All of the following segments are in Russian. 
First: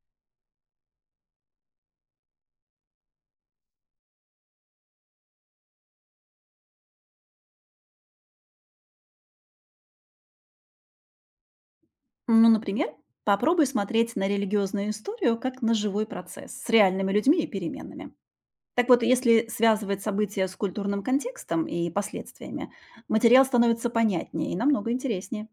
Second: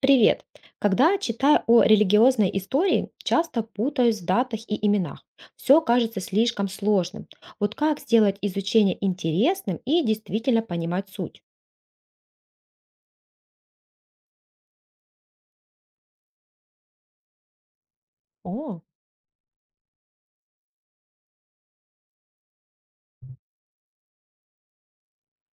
Привет! Когда читаю о религиозной истории, часто путаюсь в датах и именах. Все кажется слишком сложным. Вот как сделать изучение интересным и действительно понимать суть? Ну, например, попробуй смотреть на религиозную историю как на живой процесс с реальными людьми и переменами. О, Так вот, если связывать события с культурным контекстом и последствиями, материал становится понятнее и намного интереснее.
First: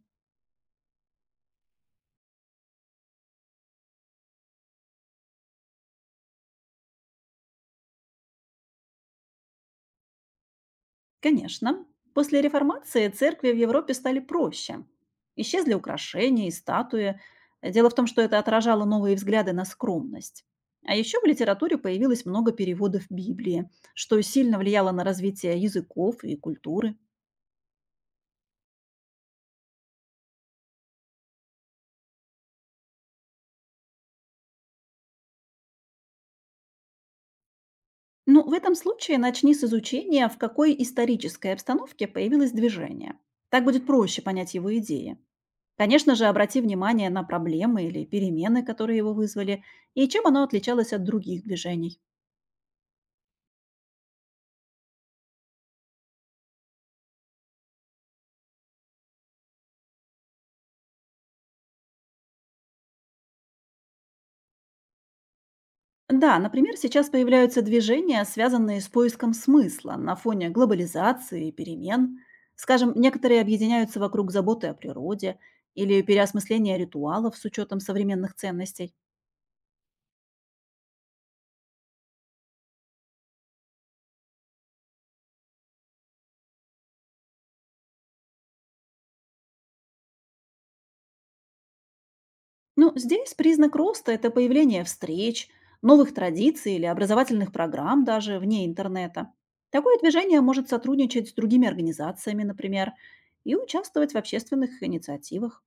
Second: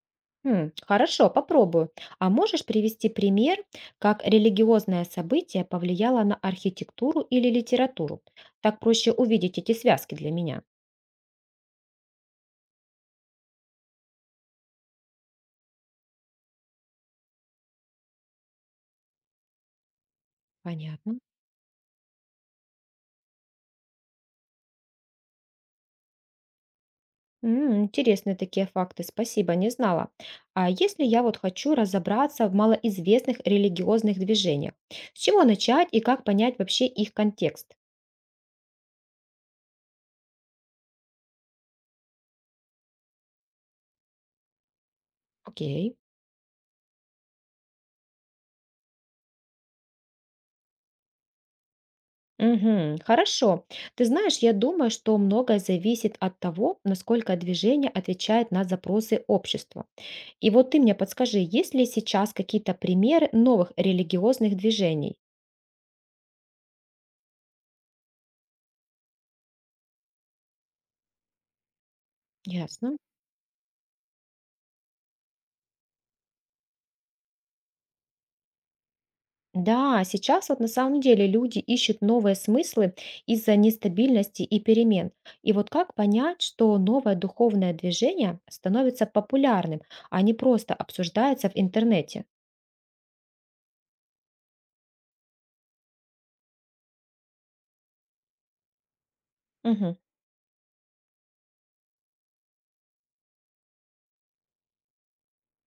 хм, хорошо, попробую. А можешь привести пример, как религиозное событие повлияло на архитектуру или литературу? Так проще увидеть эти связки для меня. Конечно, после реформации церкви в Европе стали проще. Исчезли украшения и статуи. Дело в том, что это отражало новые взгляды на скромность. А еще Понятно. в литературе появилось много переводов Библии, что сильно влияло на развитие языков и культуры. М, интересные такие факты, спасибо, не знала. А если я вот хочу разобраться в малоизвестных религиозных движениях, с чего начать и как понять вообще их контекст? Ну, в этом случае начни с изучения, в какой исторической обстановке появилось движение. Так будет проще понять его идеи. Окей. Конечно же, обрати внимание на проблемы или перемены, которые его вызвали, и чем оно отличалось от других движений. Угу, хорошо. Ты знаешь, я думаю, что многое зависит от того, насколько движение отвечает на запросы общества. И вот ты мне подскажи, есть ли сейчас какие-то примеры новых религиозных движений? Да, например, сейчас появляются движения, связанные с поиском смысла на фоне глобализации и перемен. Скажем, Ясно. некоторые объединяются вокруг заботы о природе или переосмысления ритуалов с учетом современных ценностей. Да, а сейчас вот на самом деле люди ищут новые смыслы из-за нестабильности и перемен. И вот как понять, что новое духовное движение становится популярным, а не просто обсуждается в интернете? Ну, здесь признак роста– это появление встреч, новых традиций или образовательных программ даже вне интернета. Мгм. Такое движение может сотрудничать с другими организациями, например, и участвовать в общественных инициативах.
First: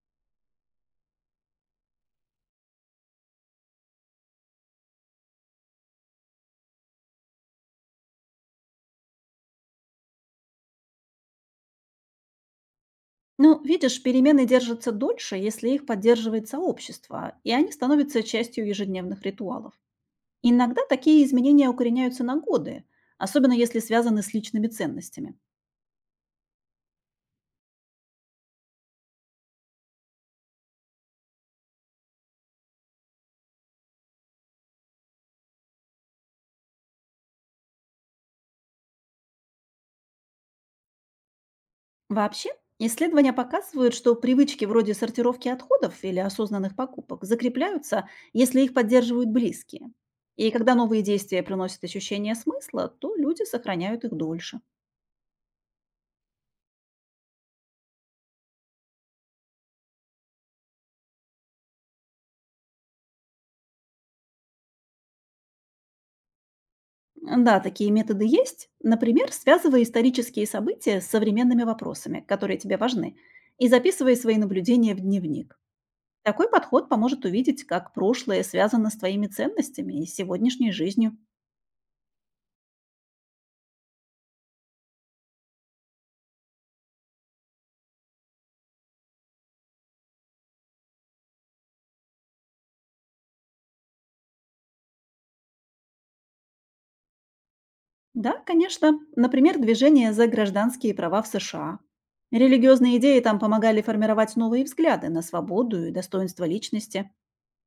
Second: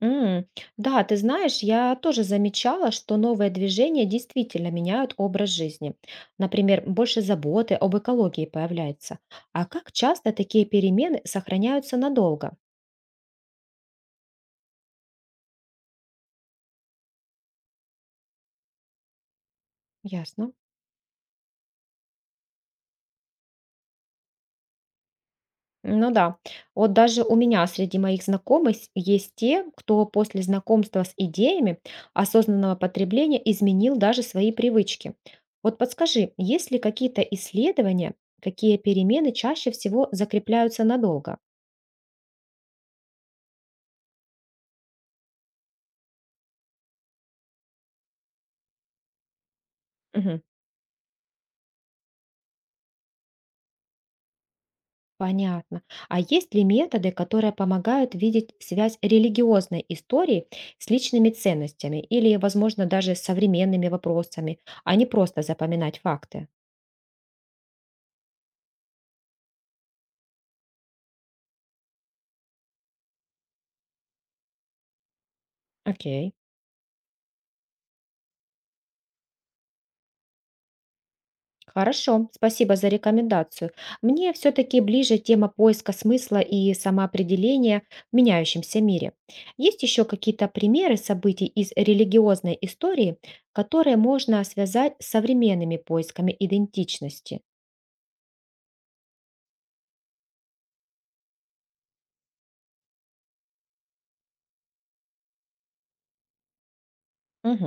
М, да, ты знаешь, я тоже замечала, что новые движения действительно меняют образ жизни. Например, больше заботы об экологии появляется. А как часто такие перемены сохраняются надолго? Ну, видишь, перемены держатся дольше, если их поддерживает сообщество, и они становятся частью ежедневных ритуалов. Ясно. Иногда такие изменения укореняются на годы, особенно если связаны с личными ценностями. Ну да. Вот даже у меня среди моих знакомых есть те, кто после знакомства с идеями осознанного потребления изменил даже свои привычки. Вот подскажи, есть ли какие-то исследования, какие перемены чаще всего закрепляются надолго? Вообще, исследования показывают, что привычки вроде сортировки отходов или осознанных покупок закрепляются, если их поддерживают близкие. Мгм. И когда новые действия приносят ощущение смысла, то люди сохраняют их дольше. Понятно. А есть ли методы, которые помогают видеть связь религиозной истории с личными ценностями или, возможно, даже с современными вопросами, а не просто запоминать факты? Да, такие методы есть. Например, связывая исторические события с современными вопросами, которые тебе важны, и записывая свои наблюдения в дневник. Окей. Такой подход поможет увидеть, как прошлое связано с твоими ценностями и сегодняшней жизнью. Хорошо, спасибо за рекомендацию. Мне все-таки ближе тема поиска смысла и самоопределения в меняющемся мире. Есть еще какие-то примеры событий из религиозной истории, которые можно связать с современными поисками идентичности? Да, конечно. Например, движение за гражданские права в США. Религиозные идеи там помогали формировать новые взгляды на свободу и достоинство личности.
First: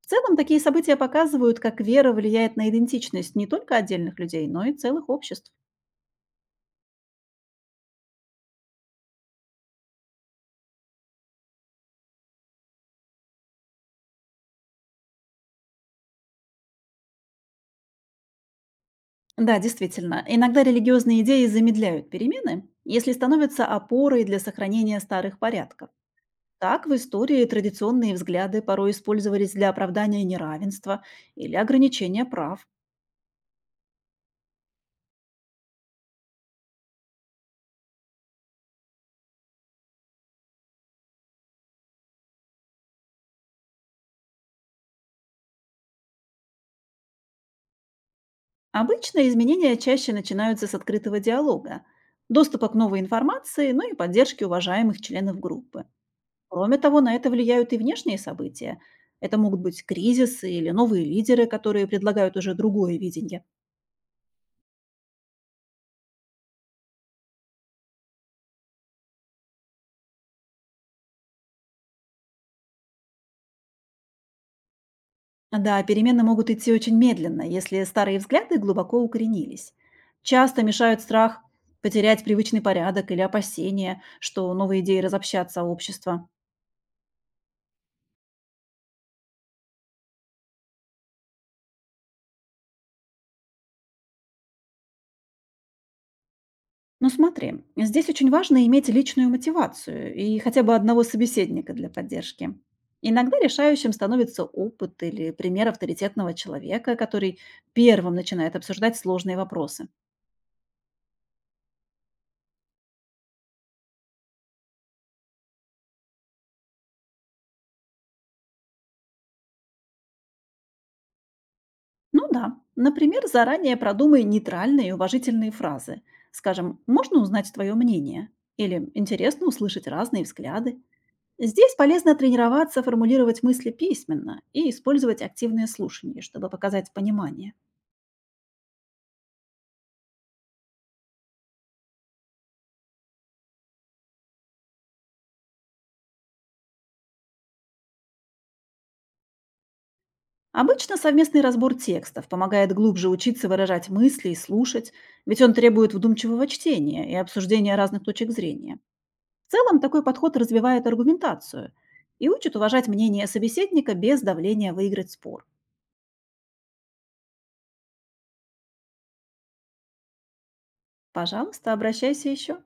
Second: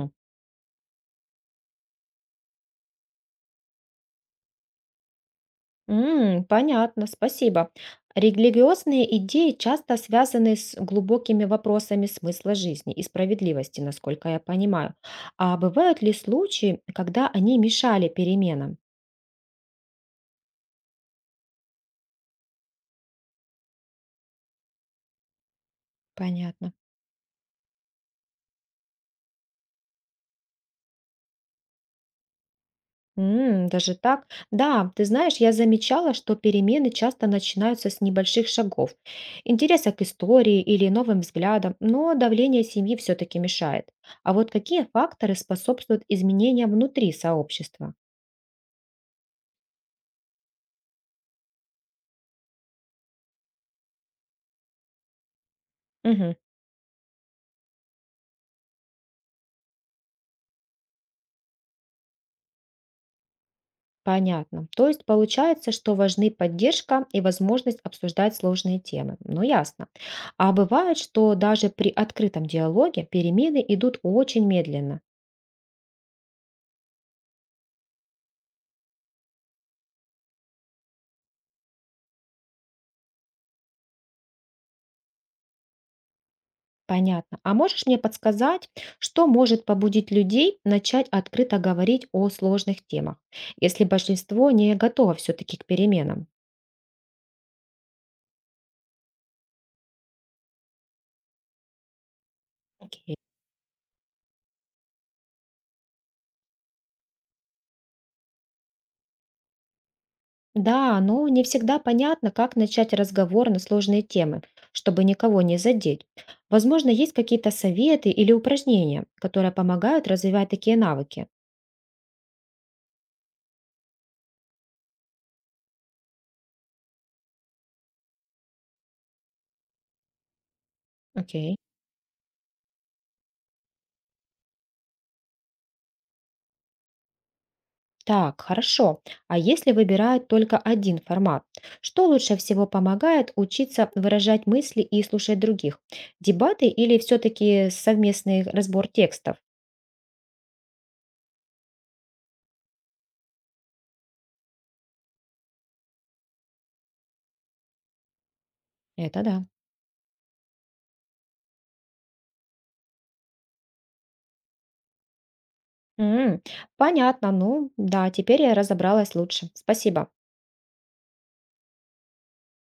В целом, такие события показывают, как вера влияет на идентичность не только отдельных людей, но и целых обществ. М, понятно, спасибо. Религиозные идеи часто связаны с глубокими вопросами смысла жизни и справедливости, насколько я понимаю. А бывают ли случаи, когда они мешали переменам? Да, действительно, иногда религиозные идеи замедляют перемены, если становятся опорой для сохранения старых порядков. Понятно. Так в истории традиционные взгляды порой использовались для оправдания неравенства или ограничения прав. М, даже так? Да, ты знаешь, я замечала, что перемены часто начинаются с небольших шагов, интереса к истории или новым взглядам, но давление семьи все-таки мешает. А вот какие факторы способствуют изменениям внутри сообщества? Обычно изменения чаще начинаются с открытого диалога, доступа к новой информации, ну и поддержки уважаемых членов группы. Мгм, Кроме того, на это влияют и внешние события. Это могут быть кризисы или новые лидеры, которые предлагают уже другое видение. понятно. То есть получается, что важны поддержка и возможность обсуждать сложные темы. Ну, ясно. А бывает, что даже при открытом диалоге перемены идут очень медленно. Да, перемены могут идти очень медленно, если старые взгляды глубоко укоренились. Часто мешают страх потерять привычный порядок или опасения, что новые идеи разобщат сообщество. Понятно. А можешь мне подсказать, что может побудить людей начать открыто говорить о сложных темах, если большинство не готово все-таки к переменам? Ну смотри, здесь очень важно иметь личную мотивацию и хотя бы одного собеседника для поддержки. Окей. Иногда решающим становится опыт или пример авторитетного человека, который первым начинает обсуждать сложные вопросы. Да, но не всегда понятно, как начать разговор на сложные темы, чтобы никого не задеть. Возможно, есть какие-то советы или упражнения, которые помогают развивать такие навыки. Ну да, например, заранее продумай нейтральные и уважительные фразы. Скажем, можно узнать твое мнение? Или интересно услышать разные взгляды? Окей. Здесь полезно тренироваться, формулировать мысли письменно и использовать активное слушание, чтобы показать понимание. Так, хорошо. А если выбирают только один формат, что лучше всего помогает учиться выражать мысли и слушать других? Дебаты или все-таки совместный разбор текстов? Обычно совместный разбор текстов помогает глубже учиться выражать мысли и слушать, ведь он требует вдумчивого чтения и обсуждения разных точек зрения. Это да. В целом такой подход развивает аргументацию и учит уважать мнение собеседника без давления выиграть спор. М, понятно, ну да, теперь я разобралась лучше. Спасибо. Пожалуйста, обращайся еще.